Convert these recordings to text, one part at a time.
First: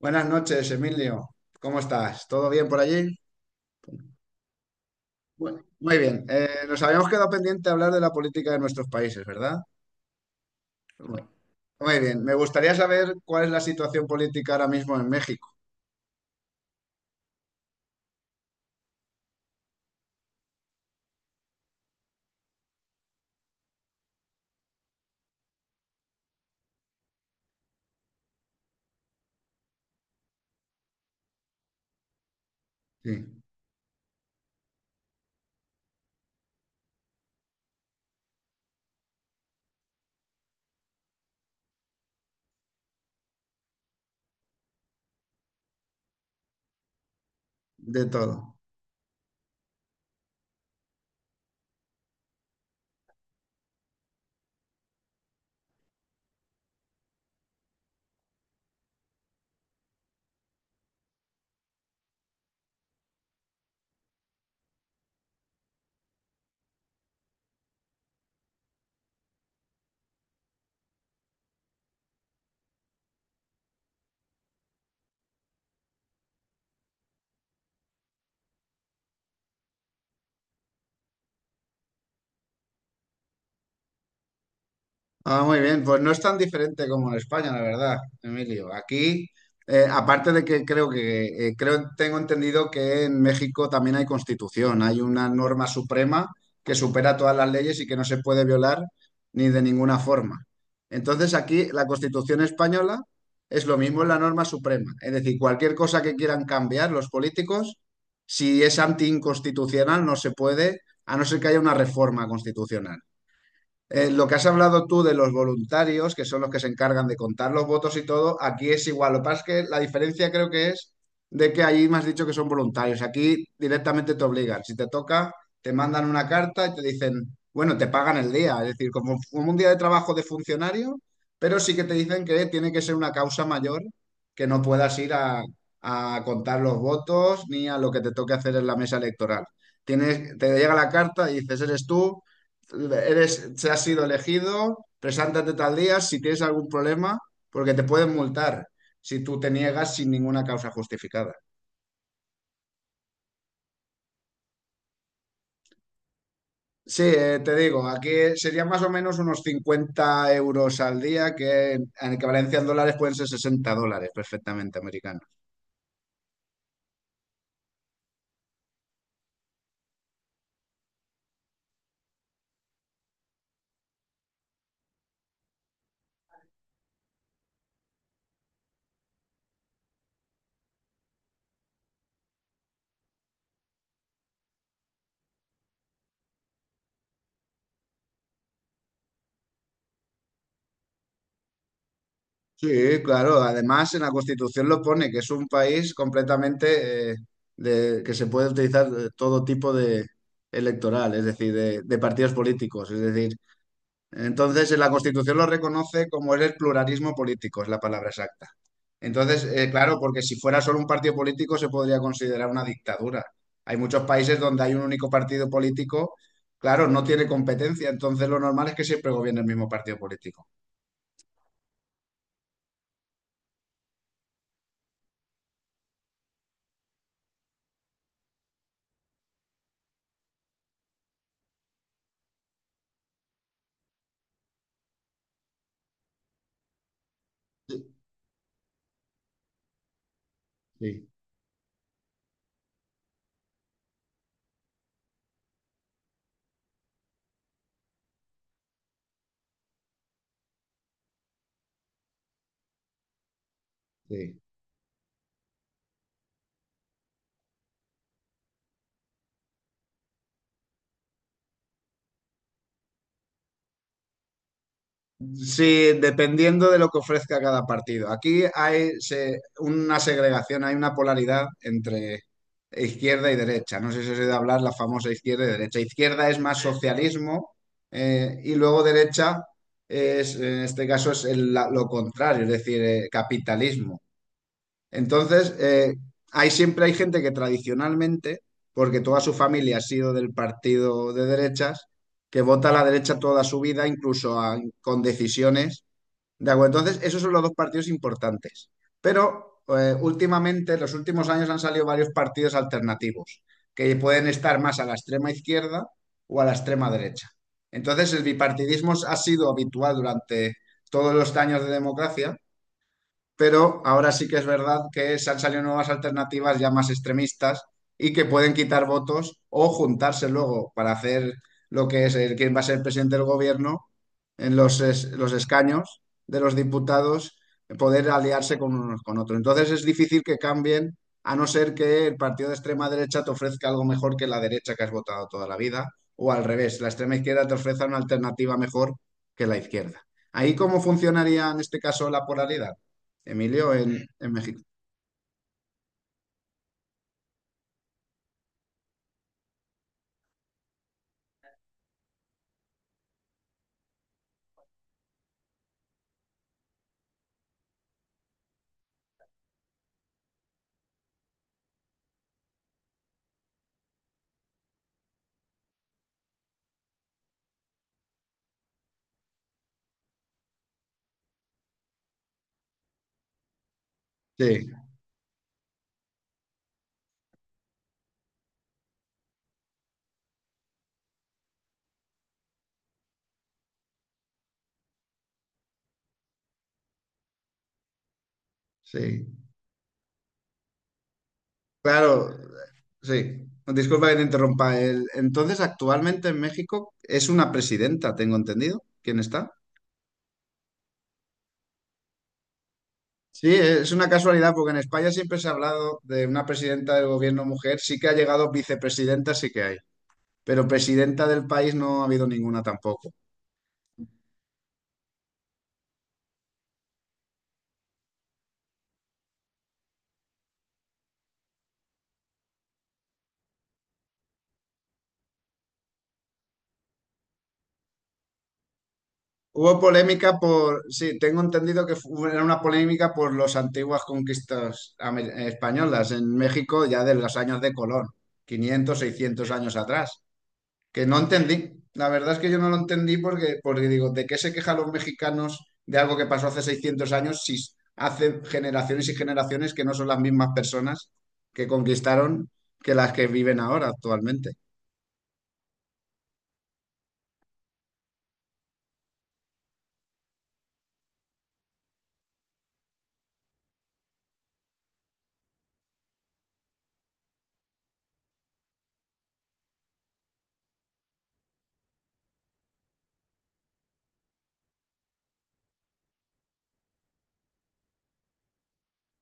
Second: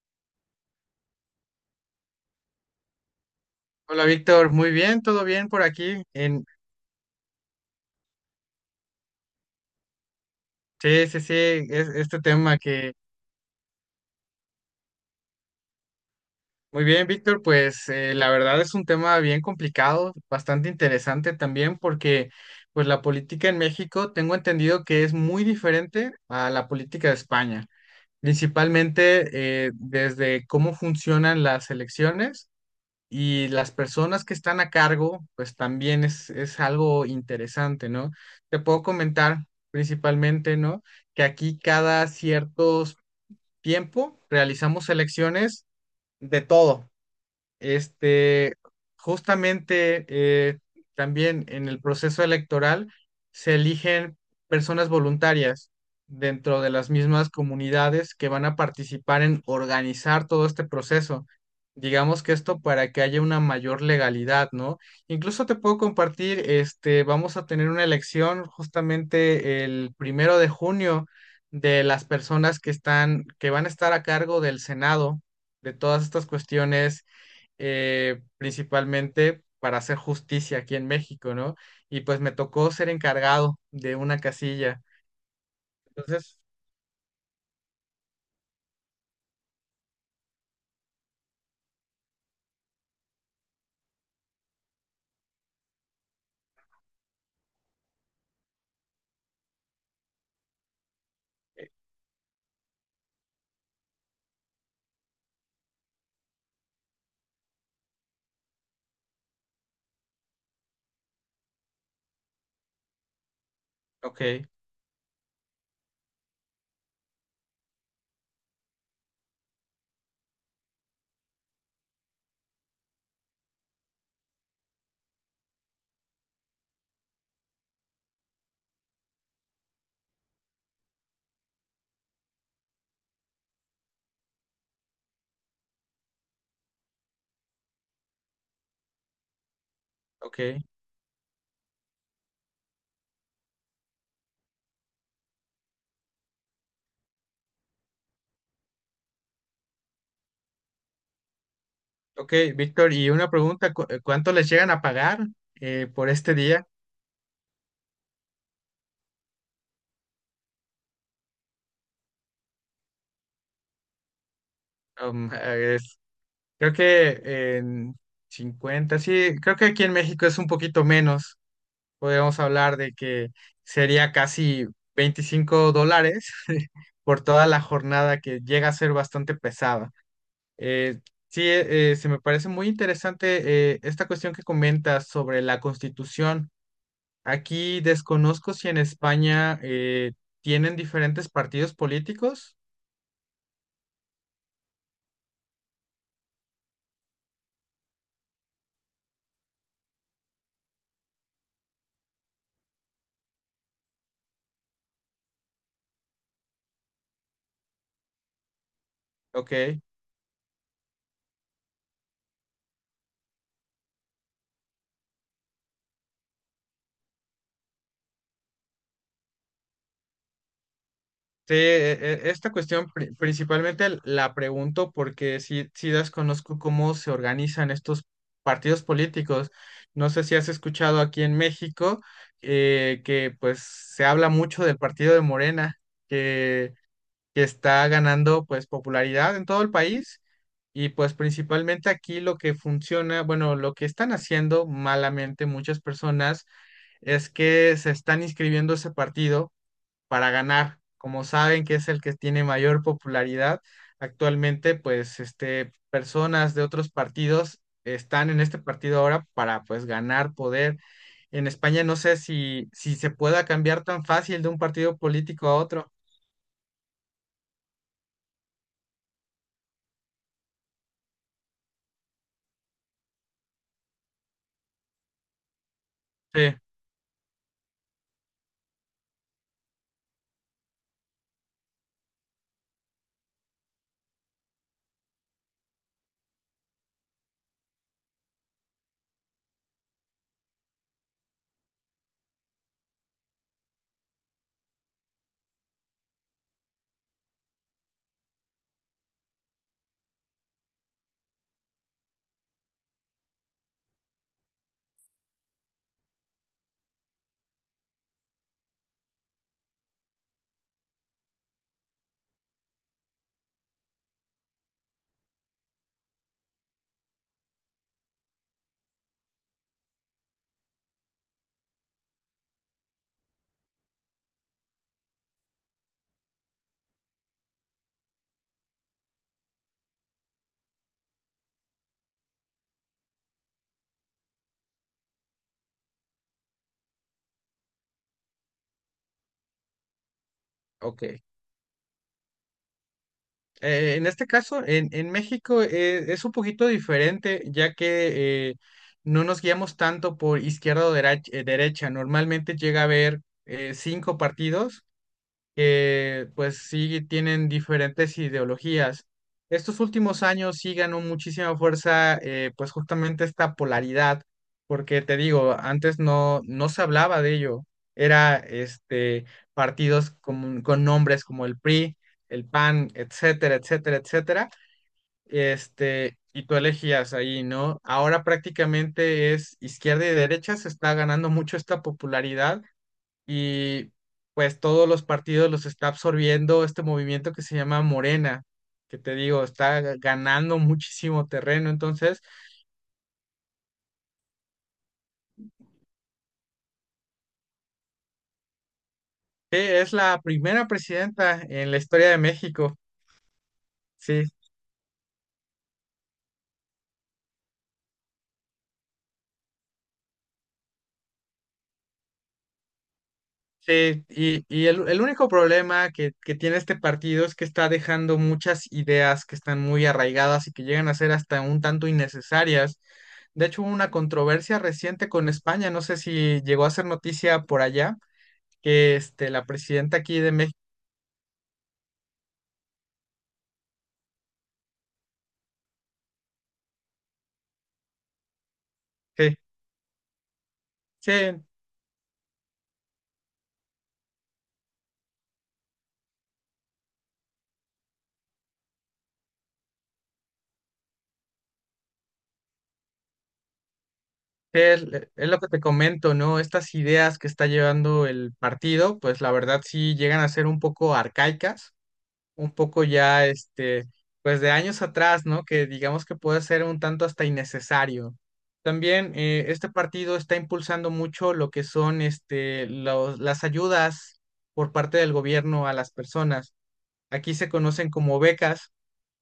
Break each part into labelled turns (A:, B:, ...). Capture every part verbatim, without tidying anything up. A: Buenas noches, Emilio. ¿Cómo estás? ¿Todo bien por allí?
B: Hola Víctor, muy bien, todo bien por
A: Bueno, muy
B: aquí.
A: bien.
B: En,
A: Eh, nos habíamos quedado pendiente de hablar de la política de nuestros países, ¿verdad?
B: sí, sí,
A: Muy
B: sí. Es,
A: muy
B: este
A: bien. Me
B: tema
A: gustaría
B: que...
A: saber cuál es la situación política ahora mismo en México.
B: Muy bien, Víctor, pues eh, la verdad es un tema bien complicado, bastante interesante también porque pues la política en México tengo entendido que es muy diferente a la política de España, principalmente eh, desde cómo funcionan las elecciones.
A: Sí,
B: Y las personas que están a cargo, pues también es, es algo interesante, ¿no? Te puedo comentar principalmente, ¿no? Que aquí cada ciertos tiempo realizamos selecciones de todo.
A: de
B: Este,
A: todo.
B: justamente eh, también en el proceso electoral se eligen personas voluntarias dentro de las mismas comunidades que van a participar en organizar todo este proceso. Digamos que esto para que haya una mayor legalidad, ¿no? Incluso te puedo compartir, este, vamos a tener una elección justamente el primero de junio de las personas que están, que van a estar a cargo del Senado, de todas estas cuestiones eh, principalmente para hacer justicia aquí en México, ¿no? Y pues me tocó ser encargado de una casilla.
A: Ah, muy bien, pues no es tan
B: Entonces,
A: diferente como en España, la verdad, Emilio. Aquí, eh, aparte de que creo que eh, creo tengo entendido que en México también hay constitución, hay una norma suprema que supera todas las leyes y que no se puede violar ni de ninguna forma. Entonces aquí
B: eh,
A: la Constitución española es lo mismo, es la norma suprema. Es decir, cualquier cosa que quieran cambiar los políticos, si es antiinconstitucional, no se puede, a no ser que haya una reforma constitucional. Eh, lo que has
B: ok,
A: hablado tú de los voluntarios, que son los que se encargan de contar los votos y todo, aquí es igual. Lo que pasa es que la diferencia creo que es de que allí me has dicho que son voluntarios. Aquí directamente te obligan. Si te toca, te mandan una carta y te dicen, bueno, te pagan el día. Es decir, como, como un día de trabajo de funcionario, pero sí que te dicen que tiene que ser una causa mayor, que no puedas ir a, a contar los votos ni a lo que te toque hacer en la mesa electoral. Tienes,
B: ok,
A: te llega la carta y dices, eres tú, eres, se has sido elegido, preséntate tal día si tienes algún problema, porque te pueden multar si tú te niegas sin ninguna causa justificada.
B: ok, Víctor, y una pregunta, ¿cu- eh, ¿cuánto les llegan a pagar eh, por este día?
A: Sí, eh, te digo, aquí serían más o menos unos cincuenta euros al día, que en equivalencia en dólares pueden ser sesenta dólares perfectamente americanos.
B: Um, eh, es- Creo que en cincuenta. Sí, creo que aquí en México es un poquito menos. Podríamos hablar de que sería casi veinticinco dólares por toda la jornada que llega a ser bastante pesada. Eh, sí, eh, eh, se me parece muy interesante eh, esta cuestión que comentas sobre la Constitución. Aquí desconozco si en España eh, tienen diferentes partidos políticos.
A: Sí, claro, además en la Constitución lo pone, que es un país completamente eh, de, que se puede utilizar eh, todo tipo de electoral, es decir, de, de partidos políticos. Es decir, Entonces, en la Constitución lo reconoce como es el pluralismo político, es la palabra exacta. Entonces, eh,
B: Ok.
A: claro, porque si fuera solo un partido político se podría considerar una dictadura. Hay muchos países donde hay un único partido político, claro, no tiene competencia, entonces lo normal es que siempre gobierne el mismo partido político.
B: Sí, e- e- esta cuestión pri- principalmente l- la pregunto porque sí, sí desconozco cómo se organizan estos partidos políticos. No sé si has escuchado aquí en México eh, que pues se habla mucho del partido de Morena, que está ganando pues popularidad en todo el país y
A: Sí,
B: pues principalmente aquí lo que funciona, bueno, lo que están haciendo malamente muchas personas es que se están inscribiendo a ese partido para ganar, como saben que es el que tiene mayor popularidad
A: sí.
B: actualmente, pues este personas de otros partidos están en este partido ahora para pues ganar poder. En España no sé si, si se pueda cambiar tan fácil de un partido político a
A: Sí,
B: otro.
A: dependiendo de lo que ofrezca cada partido. Aquí hay se- una segregación, hay una polaridad entre izquierda y derecha. No sé si os he oído hablar la famosa izquierda y derecha. Izquierda es
B: Sí,
A: más socialismo eh, y luego derecha es, en este caso, es el- la- lo contrario, es decir, eh, capitalismo. Entonces, eh, hay siempre hay gente que tradicionalmente, porque toda su familia ha sido del partido de derechas, que vota a la derecha toda su vida, incluso a- con decisiones de acuerdo, entonces esos son los dos partidos importantes. Pero eh, últimamente, en los últimos años han salido varios partidos alternativos que pueden estar más a la extrema izquierda o a la extrema derecha. Entonces el bipartidismo ha sido habitual durante todos los años de democracia pero ahora sí que es verdad que se han salido nuevas alternativas ya más extremistas y que pueden quitar votos o juntarse luego para hacer lo que es el, quién va a ser el presidente del gobierno en los, es- los escaños de los diputados, poder aliarse con unos con otros. Entonces es difícil que cambien, a no ser que el partido de extrema derecha te ofrezca algo mejor que la derecha que has votado toda la vida, o al revés, la extrema izquierda te ofrezca una alternativa mejor que la izquierda. ¿Ahí cómo
B: ok.
A: funcionaría en este caso la polaridad? Emilio
B: Eh,
A: en,
B: en este
A: en México.
B: caso, en, en México eh, es un poquito diferente, ya que eh, no nos guiamos tanto por izquierda o dera- eh, derecha. Normalmente llega a haber eh, cinco partidos que pues sí tienen diferentes ideologías. Estos últimos años sí ganó muchísima fuerza eh, pues justamente esta polaridad, porque te digo, antes no, no se hablaba de ello, era este partidos con, con nombres como el PRI, el PAN, etcétera, etcétera, etcétera,
A: Sí,
B: este, y tú elegías ahí, ¿no? Ahora prácticamente es izquierda y derecha, se está ganando mucho esta popularidad y pues todos los partidos los está absorbiendo este movimiento que se llama Morena, que te
A: sí.
B: digo, está ganando muchísimo terreno. Entonces,
A: Claro, sí. Disculpa que te interrumpa. El- entonces, actualmente en México es una presidenta, tengo entendido. ¿Quién está?
B: eh, es la primera presidenta en la historia de México.
A: Sí, es una
B: Sí,
A: casualidad porque en España siempre se ha hablado de una presidenta del gobierno mujer. Sí que ha llegado vicepresidenta, sí que hay. Pero presidenta del país no ha habido ninguna tampoco.
B: sí. Y, y el, el único problema que, que tiene este partido es que está dejando muchas ideas que están muy arraigadas y que llegan a ser hasta un tanto innecesarias. De hecho, hubo una controversia reciente con España, no sé si llegó a ser noticia por allá, que este, la
A: Hubo
B: presidenta aquí de
A: polémica
B: México.
A: por, sí, tengo entendido que fu- era una polémica por las antiguas conquistas amer- españolas en México ya de los años de Colón, quinientos,
B: Sí,
A: seiscientos años atrás, que
B: sí,
A: no entendí. La verdad es que yo no lo entendí porque, porque digo, ¿de qué se quejan los mexicanos de algo que pasó hace seiscientos años si hace generaciones y generaciones que no son las mismas personas que conquistaron que las que viven ahora actualmente?
B: sí, es, es lo que te comento, ¿no? Estas ideas que está llevando el partido, pues la verdad sí llegan a ser un poco arcaicas, un poco ya, este, pues de años atrás, ¿no? Que digamos que puede ser un tanto hasta innecesario. También eh, este partido está impulsando mucho lo que son, este, los- las ayudas por parte del gobierno a las personas. Aquí se conocen como becas,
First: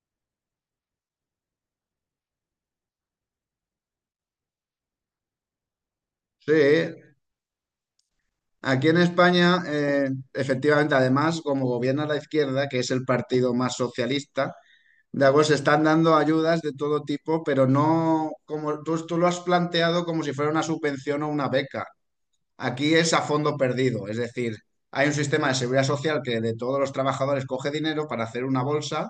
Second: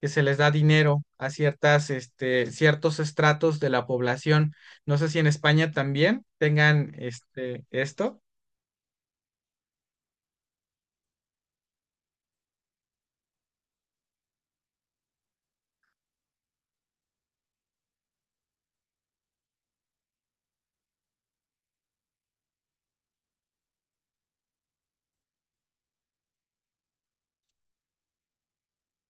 B: que se les da dinero a ciertas, este, ciertos estratos de la población. No sé si en España también
A: Sí.
B: tengan este, esto.
A: Aquí en España, eh, efectivamente, además, como gobierna la izquierda, que es el partido más socialista, de algo se están dando ayudas de todo tipo, pero no como tú, tú lo has planteado como si fuera una subvención o una beca. Aquí es a fondo perdido, es decir, hay un sistema de seguridad social que de todos los trabajadores coge dinero para hacer una bolsa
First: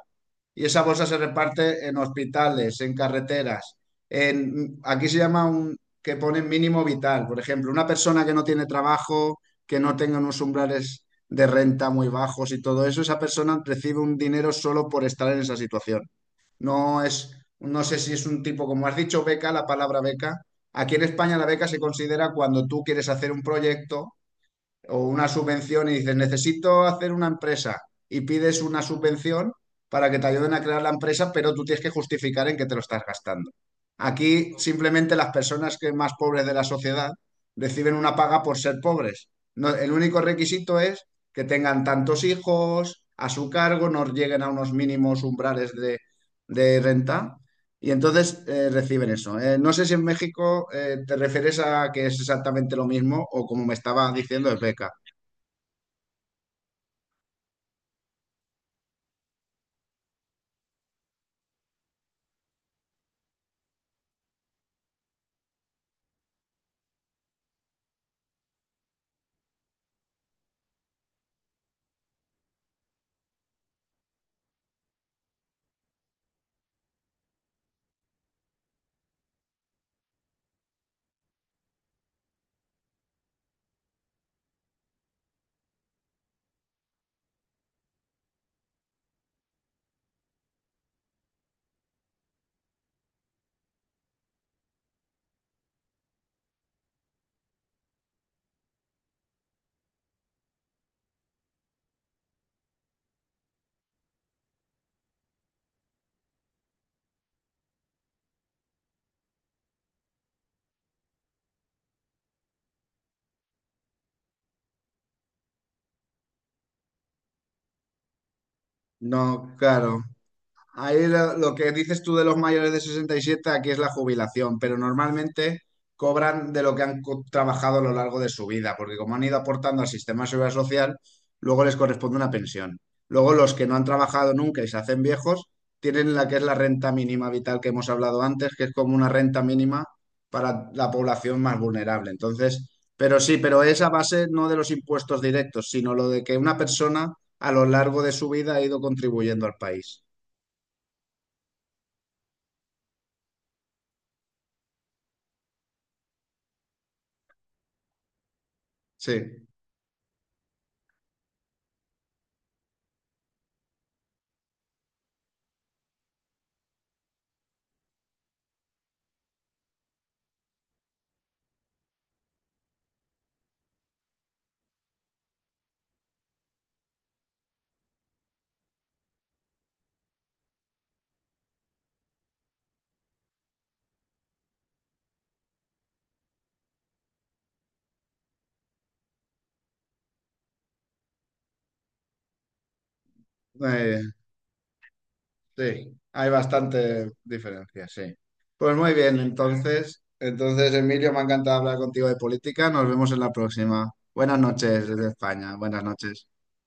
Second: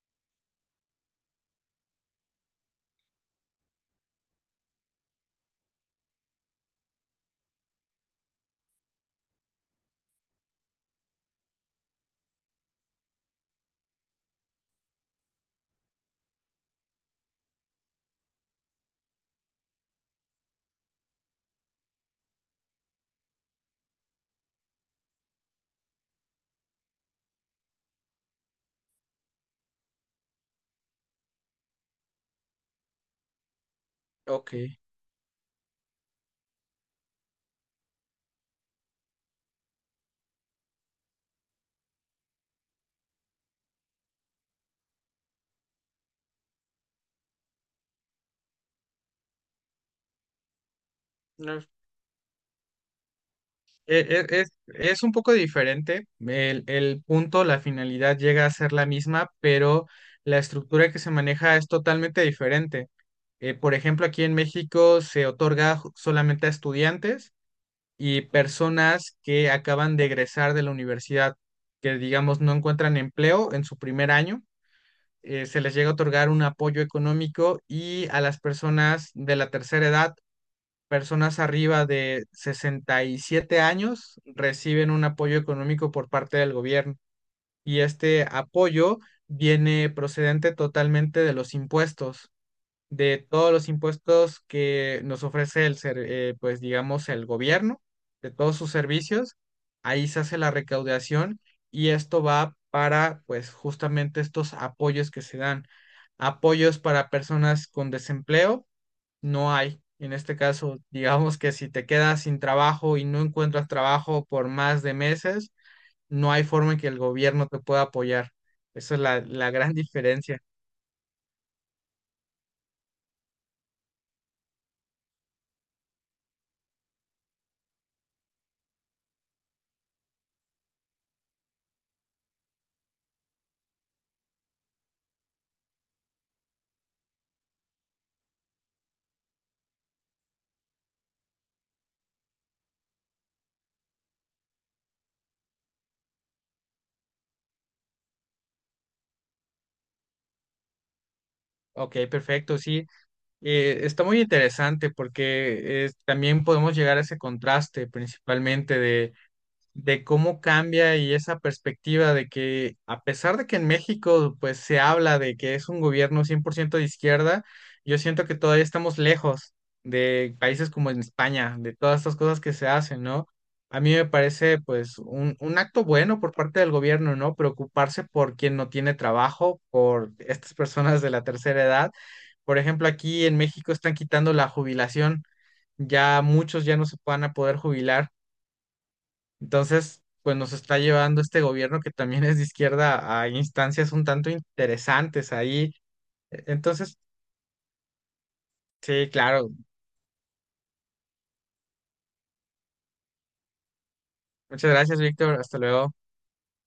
A: y esa bolsa se reparte en hospitales, en carreteras, en, aquí se llama un que pone mínimo vital, por ejemplo, una persona que no tiene trabajo, que no tenga unos umbrales de renta muy bajos y todo eso, esa persona recibe un dinero solo por estar en esa situación. No es, no sé si es un tipo, como has dicho, beca, la palabra beca. Aquí en España la beca se considera cuando tú quieres hacer un proyecto o una subvención y dices, necesito hacer una empresa y pides una subvención para que te ayuden a crear la empresa, pero tú tienes que justificar en qué te lo estás gastando. Aquí
B: Ok.
A: simplemente las personas que más pobres de la sociedad reciben una paga por ser pobres. No- el único requisito es que tengan tantos hijos a su cargo, no lleguen a unos mínimos umbrales de, de renta y entonces eh, reciben eso. Eh, no sé si en México eh, te refieres
B: No,
A: a que es exactamente lo mismo o como me estaba
B: e- e- Es,
A: diciendo, es beca.
B: es un poco diferente. El, el punto, la finalidad llega a ser la misma, pero la estructura que se maneja es totalmente diferente. Eh, por ejemplo, aquí en México se otorga ju- solamente a estudiantes y personas que acaban de egresar de la universidad, que digamos no encuentran empleo en su primer año, eh, se les llega a otorgar un apoyo económico y a las personas de la tercera edad, personas arriba de sesenta y siete años, reciben un apoyo económico por parte del gobierno. Y este apoyo viene procedente totalmente de los impuestos de todos los impuestos que nos ofrece el ser, eh, pues digamos, el gobierno, de todos sus servicios. Ahí se hace la recaudación y esto va para, pues, justamente estos apoyos que se dan. Apoyos para personas con desempleo, no hay. En este caso, digamos que si te quedas sin trabajo y no encuentras trabajo por más de meses, no hay forma en que el gobierno te pueda apoyar. Esa es la, la
A: No,
B: gran
A: claro.
B: diferencia.
A: Ahí lo, lo que dices tú de los mayores de sesenta y siete aquí es la jubilación, pero normalmente cobran de lo que han co- trabajado a lo largo de su vida, porque como han ido aportando al sistema de seguridad social, luego les corresponde una pensión. Luego los que no han trabajado nunca y se hacen viejos, tienen la que es la renta mínima vital que hemos hablado antes, que es como una renta mínima para la población más vulnerable. Entonces, pero sí, pero es a base no de los impuestos directos, sino lo de que una persona a lo largo de su vida ha ido contribuyendo al país.
B: Ok, perfecto, sí. Eh, está muy interesante porque es- también podemos llegar a ese contraste principalmente de,
A: Sí,
B: de cómo cambia y esa perspectiva de que a pesar de que en México pues se habla de que es un gobierno cien por ciento de izquierda, yo siento que todavía estamos lejos de países como en España, de todas estas cosas que se hacen, ¿no? A mí me parece pues un, un acto bueno por parte del gobierno, ¿no? Preocuparse por quien no tiene trabajo, por estas personas de la tercera edad. Por ejemplo, aquí en México están quitando la jubilación, ya muchos ya no se van a poder jubilar entonces, pues nos está llevando este gobierno que también es de izquierda a instancias un
A: eh,
B: tanto interesantes ahí.
A: sí, hay
B: E- Entonces,
A: bastante diferencia, sí. Pues muy
B: sí,
A: bien,
B: claro.
A: entonces, entonces Emilio, me ha encantado hablar contigo de política. Nos vemos en la próxima. Buenas
B: Muchas
A: noches
B: gracias,
A: desde
B: Víctor.
A: España.
B: Hasta
A: Buenas
B: luego.
A: noches.